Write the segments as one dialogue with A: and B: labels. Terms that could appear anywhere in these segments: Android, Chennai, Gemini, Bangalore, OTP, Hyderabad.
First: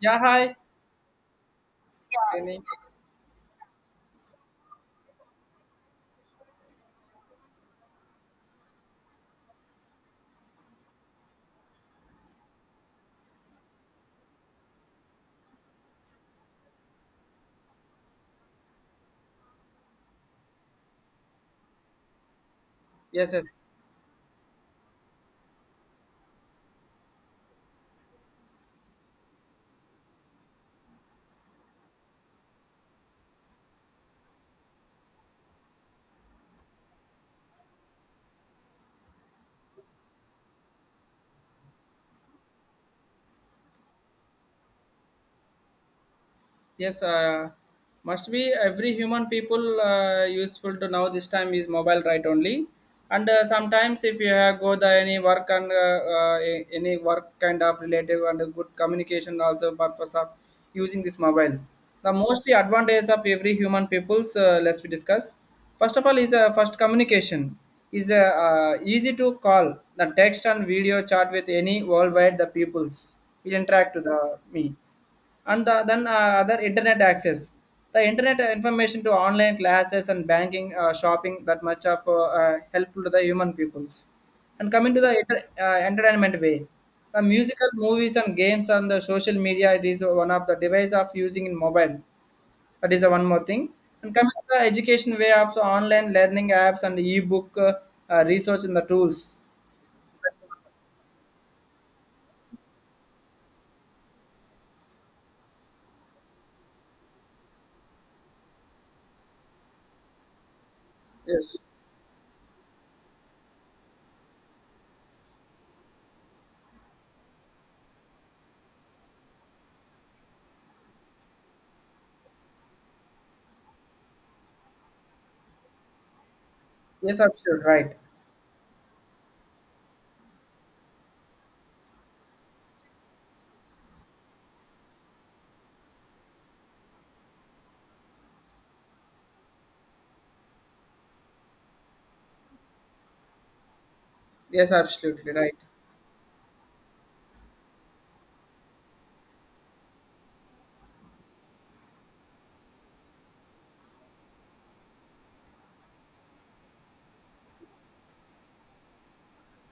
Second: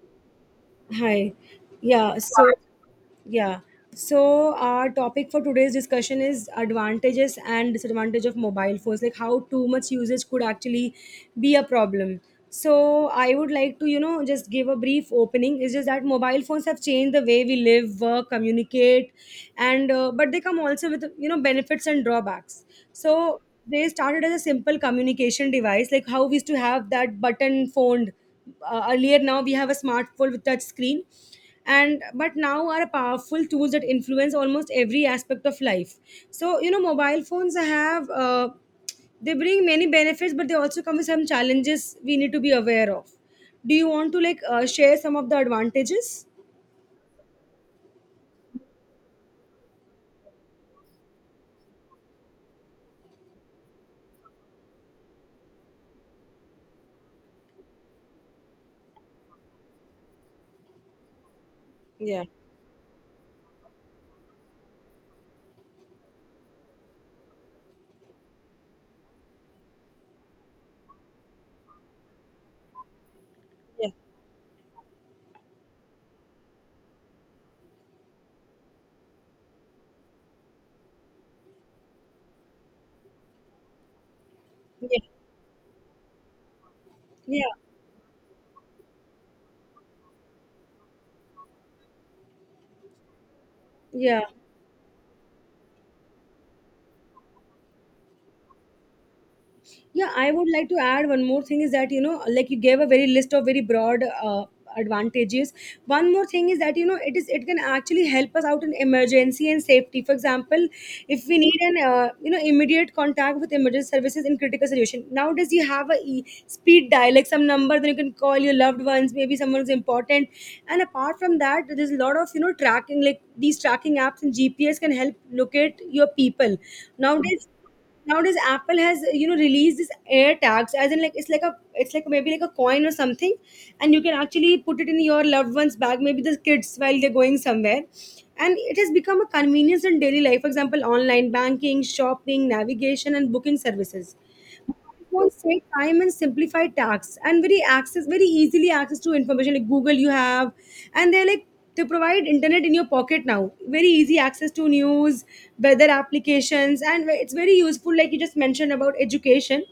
A: Yeah, hi.
B: Hi. Yeah, so
A: Any?
B: yeah. So our topic for today's discussion is advantages and disadvantage of mobile phones, like how too much usage could actually be a problem. So I would like to just give a brief opening. It's just that mobile phones have changed the way we live, work, communicate, and but they come also with benefits and drawbacks.
A: Yes,
B: So
A: yes.
B: they started as a simple communication device, like how we used to have that button phone. Earlier, now we have a smartphone with touch screen, and but now are powerful tools that influence almost every aspect of life. So mobile phones have they bring many benefits, but they also come with some challenges we need to be aware of. Do you want to like share some of the advantages?
A: Yes, must be every human people useful to now. This time is mobile right only, and sometimes if you have go the any work and any work kind of relative and a good communication also purpose of using this mobile. The mostly advantage of every human peoples. Let's we discuss. First of all, is first communication is easy to call the text and video chat with any worldwide the peoples. It interact to the me and then other internet access the internet information to online classes and banking shopping that much of helpful to the human peoples, and coming to the
B: Yeah,
A: entertainment way, the
B: yeah,
A: musical movies and games and the social media. It is one of the device of using in mobile. That is the one more thing. And
B: yeah.
A: coming to the education way of so online learning apps and e-book research in the tools.
B: Yeah, I would like to add one more thing is that like you gave a very list of very broad advantages. One more thing is that it can actually help us out in emergency and safety. For example, if we need
A: Yes,
B: an immediate contact with emergency services in critical situation. Nowadays, you have a speed dial, like some number, then you can call your loved ones, maybe someone is important. And apart from that, there's a lot of tracking, like these tracking apps and GPS can help locate your people.
A: yes,
B: Nowadays,
A: absolutely right.
B: nowadays, Apple has released this air tags, as in like it's like maybe like a coin or something, and you can actually put it in your loved one's bag, maybe the kids while they're going somewhere. And it has become a convenience in daily life. For example, online banking, shopping, navigation, and booking services.
A: Yes, absolutely
B: Phones
A: right.
B: save time and simplify tasks, and very access very easily access to information like Google you have, and they're like they provide internet in your pocket. Now very easy access to news, weather applications, and it's very useful, like you just mentioned about education,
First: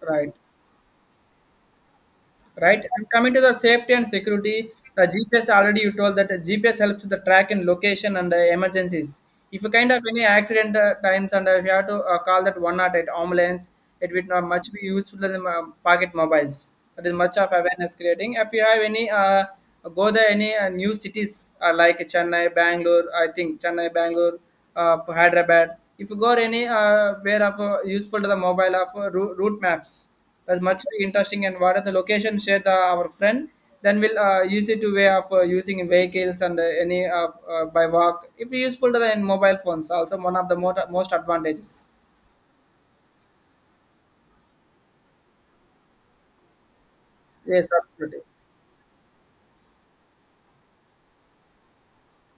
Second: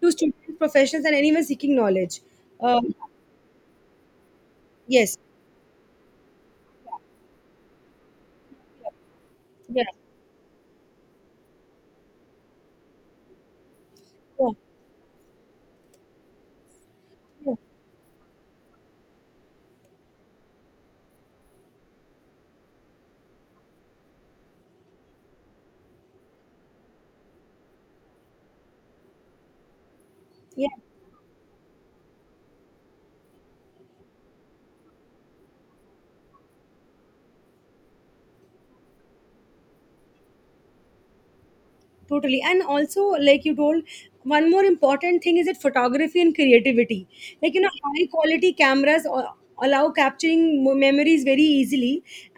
B: to
A: Right.
B: students, professionals, and anyone seeking knowledge.
A: Right?
B: um,
A: And coming to the safety and security, the
B: yes.
A: GPS already you told that GPS helps the track and location and the emergencies. If you
B: Yeah,
A: kind of any accident times and if you have to call that one at ambulance, it would not
B: yeah,
A: much be useful than pocket mobiles. That is much of
B: yeah,
A: awareness creating. If you have any go there any new cities like Chennai, Bangalore, I think Chennai, Bangalore, for Hyderabad. If you go any where of useful to the mobile of route maps. That's
B: yeah.
A: much interesting. And what are the locations shared our friend? Then we'll easy to way of using vehicles and any of by walk. If useful to the in mobile phones, also one of the most advantages.
B: Totally. And also, like you told, one more important thing is that photography and creativity, like
A: Yes,
B: high
A: absolutely.
B: quality cameras or. Allow capturing memories very easily,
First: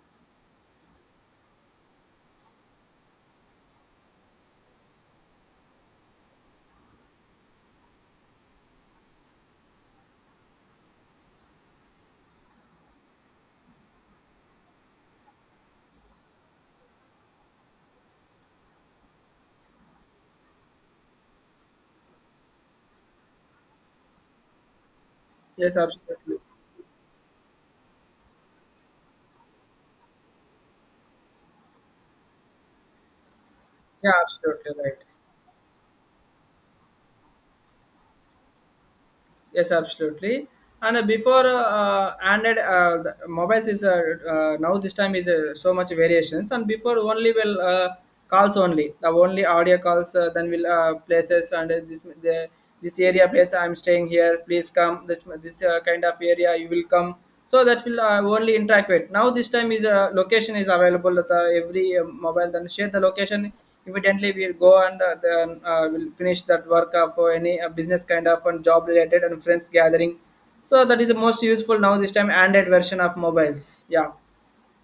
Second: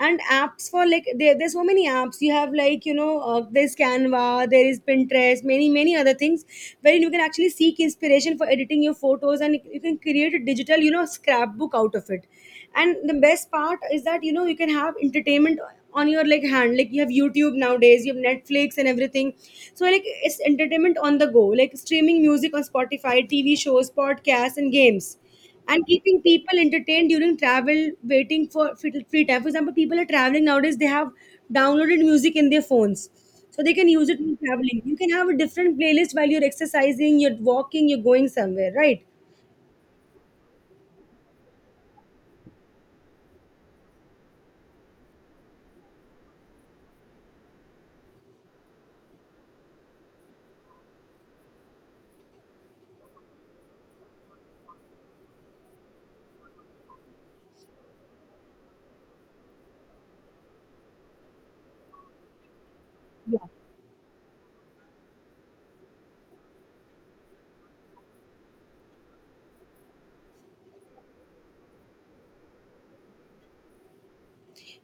B: and apps for, like, there's so many apps you have, like there's Canva, there is Pinterest, many many other things where you can actually seek inspiration for editing your photos, and you can create a digital, scrapbook out of it. And the best part is that you can have entertainment on your like hand, like you have YouTube. Nowadays you have Netflix and everything, so like it's entertainment on the go, like streaming music on Spotify, TV shows, podcasts, and games,
A: Yes,
B: and keeping
A: absolutely.
B: people entertained during travel, waiting for free time. For example, people are traveling nowadays, they have downloaded music in their phones, so they can use
A: Yeah,
B: it in
A: absolutely
B: traveling. You
A: right.
B: can have a different playlist while you're exercising, you're walking, you're going somewhere, right?
A: Yes, absolutely. And before Android the mobiles is now this time is so much variations. And before only will calls only the only audio calls. Then will places and this the, this area place I'm staying here. Please come this kind of area you will come. So that will only interact with. Now this time is location is available at the every mobile. Then share the location. Evidently, we'll go and then we'll finish that work for any business kind of and job related and friends gathering, so that is the most useful now this time Android version of mobiles. Yeah.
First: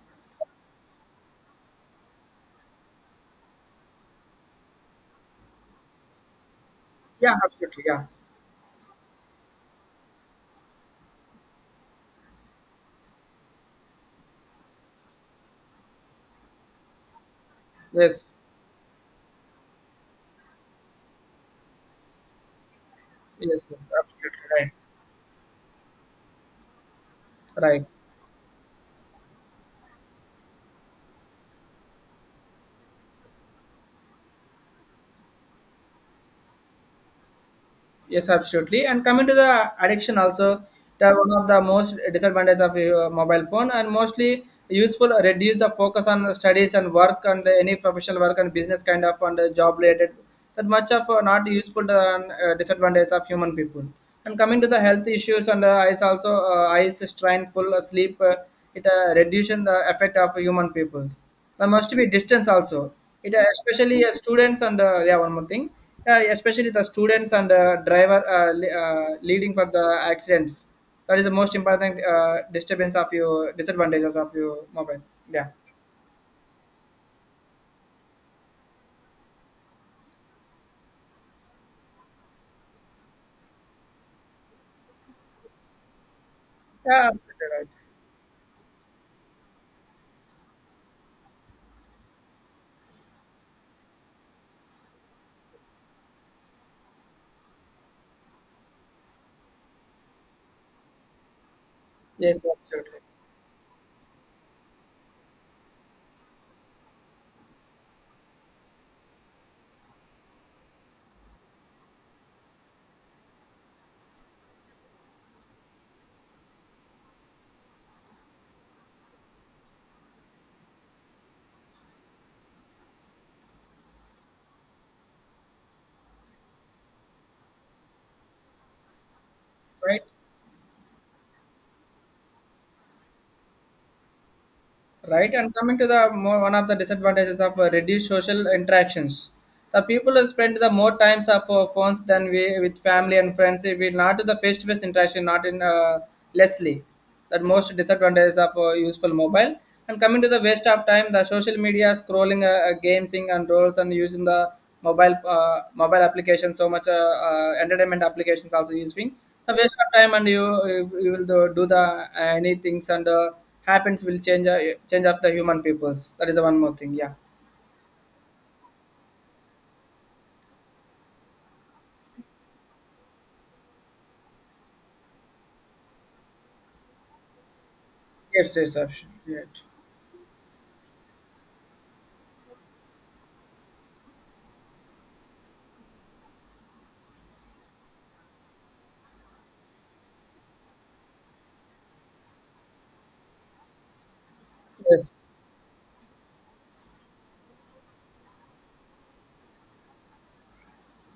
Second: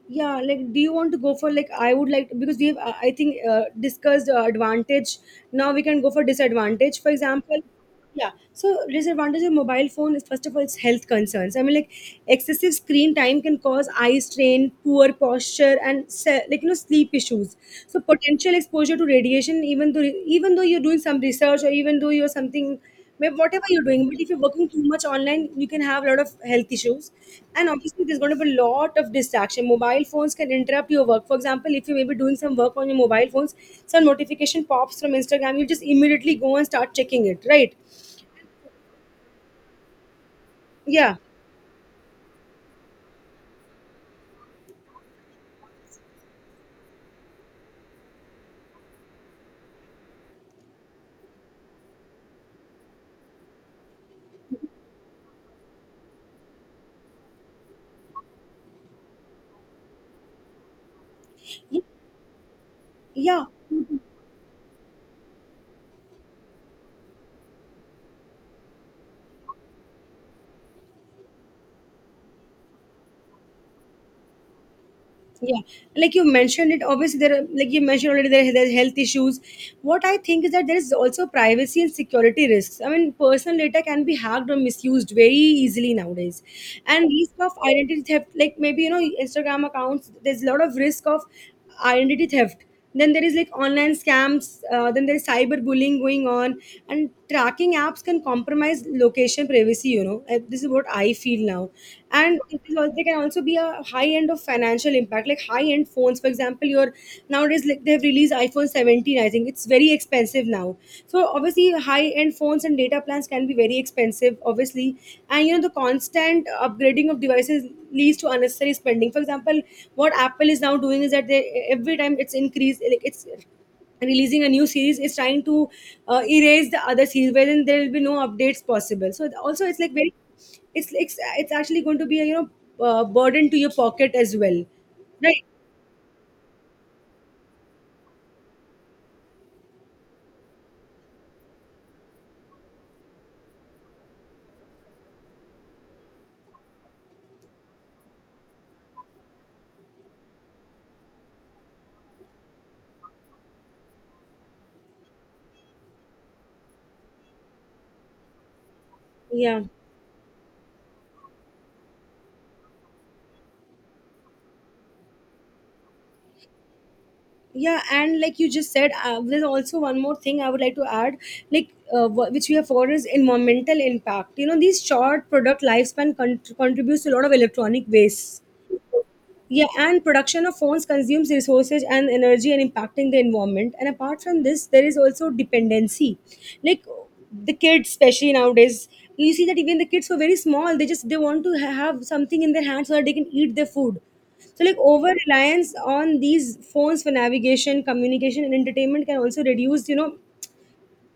B: Yeah, like, do you want to go for, like, I would like, because we have I think discussed advantage. Now we can go for disadvantage, for
A: Yeah,
B: example.
A: absolutely, yeah.
B: Yeah, so disadvantage of mobile phone is, first of all, it's health concerns. I mean, like, excessive screen time can cause eye strain, poor posture, and like, sleep issues, so
A: Yes.
B: potential exposure to radiation, even though, you're doing some research, or even though you're something. Whatever
A: Yes, yes,
B: you're doing, but if you're working
A: absolutely
B: too much online, you can have a lot of health issues. And
A: right. Right.
B: obviously, there's going to be a lot of distraction. Mobile phones can interrupt your work. For example, if you may be doing some work on your mobile phones, some notification pops from Instagram, you just immediately go and start checking it, right?
A: Yes, absolutely. And coming to the addiction also, that
B: Yeah.
A: one of the most disadvantages of your mobile phone, and mostly useful reduce the focus on the studies and work and any professional work and business kind of and job related. That much of not useful to, disadvantage of human people. And coming to the health issues and eyes also eyes strain, full sleep, it reduces the effect of human peoples. There
B: Y-
A: must be distance also. It
B: Yeah.
A: especially students and yeah one more thing. Yeah, especially the students and leading for the accidents. That is the most important disturbance of your disadvantages of your mobile. Yeah.
B: Yeah, like you mentioned it, obviously there are, like you mentioned already, there's health issues. What I think is that there is also privacy and security risks. I mean, personal data can be hacked or misused very easily nowadays, and
A: Yeah,
B: risk
A: absolutely
B: of
A: right.
B: identity theft, like maybe Instagram accounts, there's a lot of risk of identity theft. Then there is like online scams, then there is cyber bullying going on, and tracking apps can compromise location privacy. This is what I feel now. And
A: Yes, absolutely.
B: there can also be a high end of financial impact, like high end phones. For example, your, nowadays, like they have released iPhone 17. I think it's very expensive now, so obviously high end phones and data plans can be very expensive, obviously. And the constant upgrading of devices leads to unnecessary spending. For example, what Apple is now doing is that they, every time it's increased, like it's releasing a new series, is trying to erase the other series, wherein there will be no updates possible. So also, it's like
A: Right.
B: very, it's actually going to be a, burden to your pocket as well.
A: Right,
B: Right.
A: and coming to the more, one of the disadvantages of reduced social interactions, the people who spend the more times of phones than we with family and friends. If we not to the face-to-face interaction, not in lessly, that most disadvantages of useful mobile. And coming to the waste of time, the social media scrolling, gaming and roles, and using the mobile applications so much entertainment applications also using a
B: Yeah,
A: waste of time. And you will do the any things and happens will change change of the human peoples. That is the one more thing. Yeah.
B: yeah, and like you just said, there's also one more thing I would like to add. Like which we have for is environmental impact. These short product lifespan contributes to a lot of electronic waste.
A: Yes, yes, option. Right.
B: Yeah, and production of phones consumes resources and energy, and impacting the environment. And apart from this, there is also dependency. Like the kids, especially nowadays, you see that even the kids who are very small, they just, they want to have something in their hands so that they can eat their food. So like over
A: Yes.
B: reliance on these phones for navigation, communication, and entertainment can also reduce, you know,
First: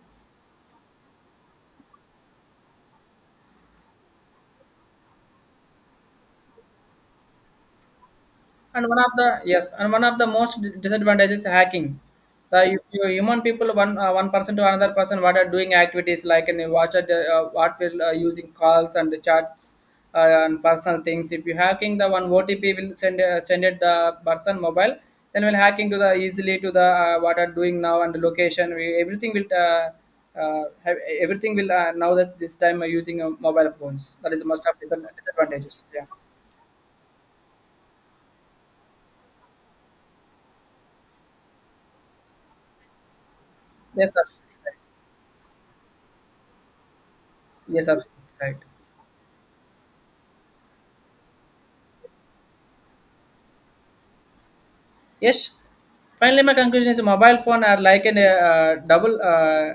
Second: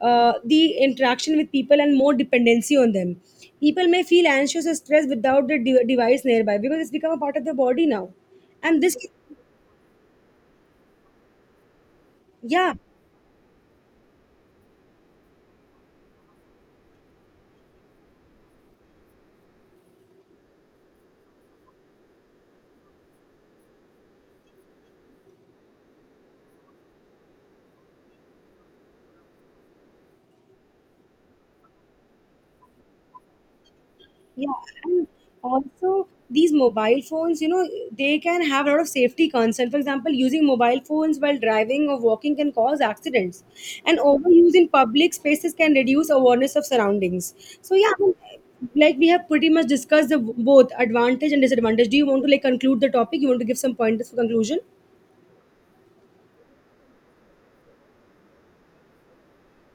B: uh, the interaction with people and more dependency on them. People may feel anxious or stressed without the device nearby, because it's become a part of their body now. And
A: And
B: this,
A: one of the yes, and one of the most disadvantages is hacking. The
B: yeah.
A: if you human people one one person to another person what are doing activities like and you watch at the, what will using calls and the chats and personal things. If you hacking the one OTP will send send it the person mobile, then will hacking to the easily to the what are doing now and the location. We, everything will have, everything will now that this time using mobile phones. That is the
B: Yeah,
A: most of
B: and
A: disadvantages.
B: also
A: Yeah.
B: these mobile phones, they can have a lot of safety concern. For example, using mobile phones while driving or walking can cause accidents, and
A: Yes, sir.
B: overuse in public spaces can reduce awareness of surroundings. So
A: Yes,
B: yeah,
A: sir.
B: I mean,
A: Right.
B: like we have pretty much discussed the both advantage and disadvantage. Do you want to like conclude the topic? You want to give some pointers for conclusion?
A: Yes. Finally, my conclusion is mobile phone are like a double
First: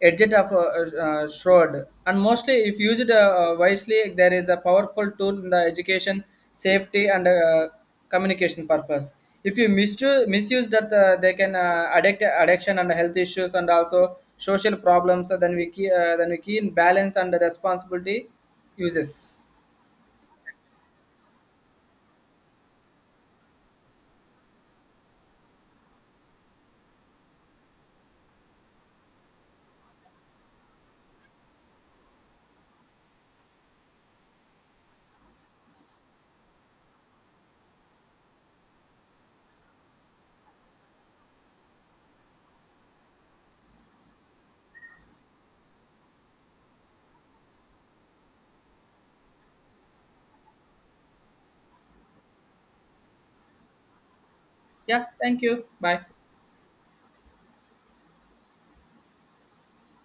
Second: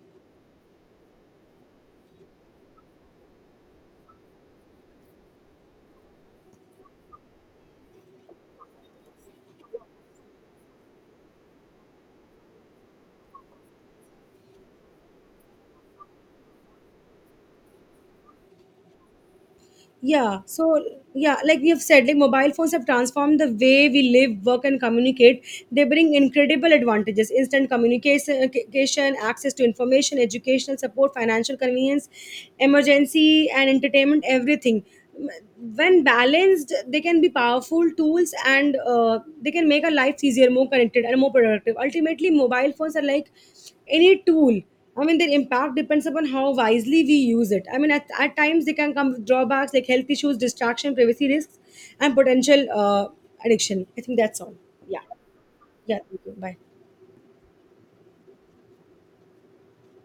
A: edged of a, sword, and mostly if used wisely, there is a powerful tool in the education, safety, and communication purpose. If you misuse that, they can addict addiction and health issues, and also social problems. So then we key in balance and the responsibility uses.
B: Yeah. So yeah, like we have said, like mobile phones have transformed the way we live, work, and communicate. They bring incredible advantages: instant communication, access to information, educational support, financial convenience, emergency and entertainment, everything. When balanced, they can be powerful tools, and they can make our lives easier, more connected, and more productive. Ultimately, mobile phones are like any tool. I mean, their impact depends upon how wisely we use it. I mean, at times they can come with drawbacks like health issues, distraction, privacy risks, and potential addiction. I think that's all. Yeah.
A: Yeah. Thank you.
B: Yeah.
A: Bye.
B: Thank you. Bye.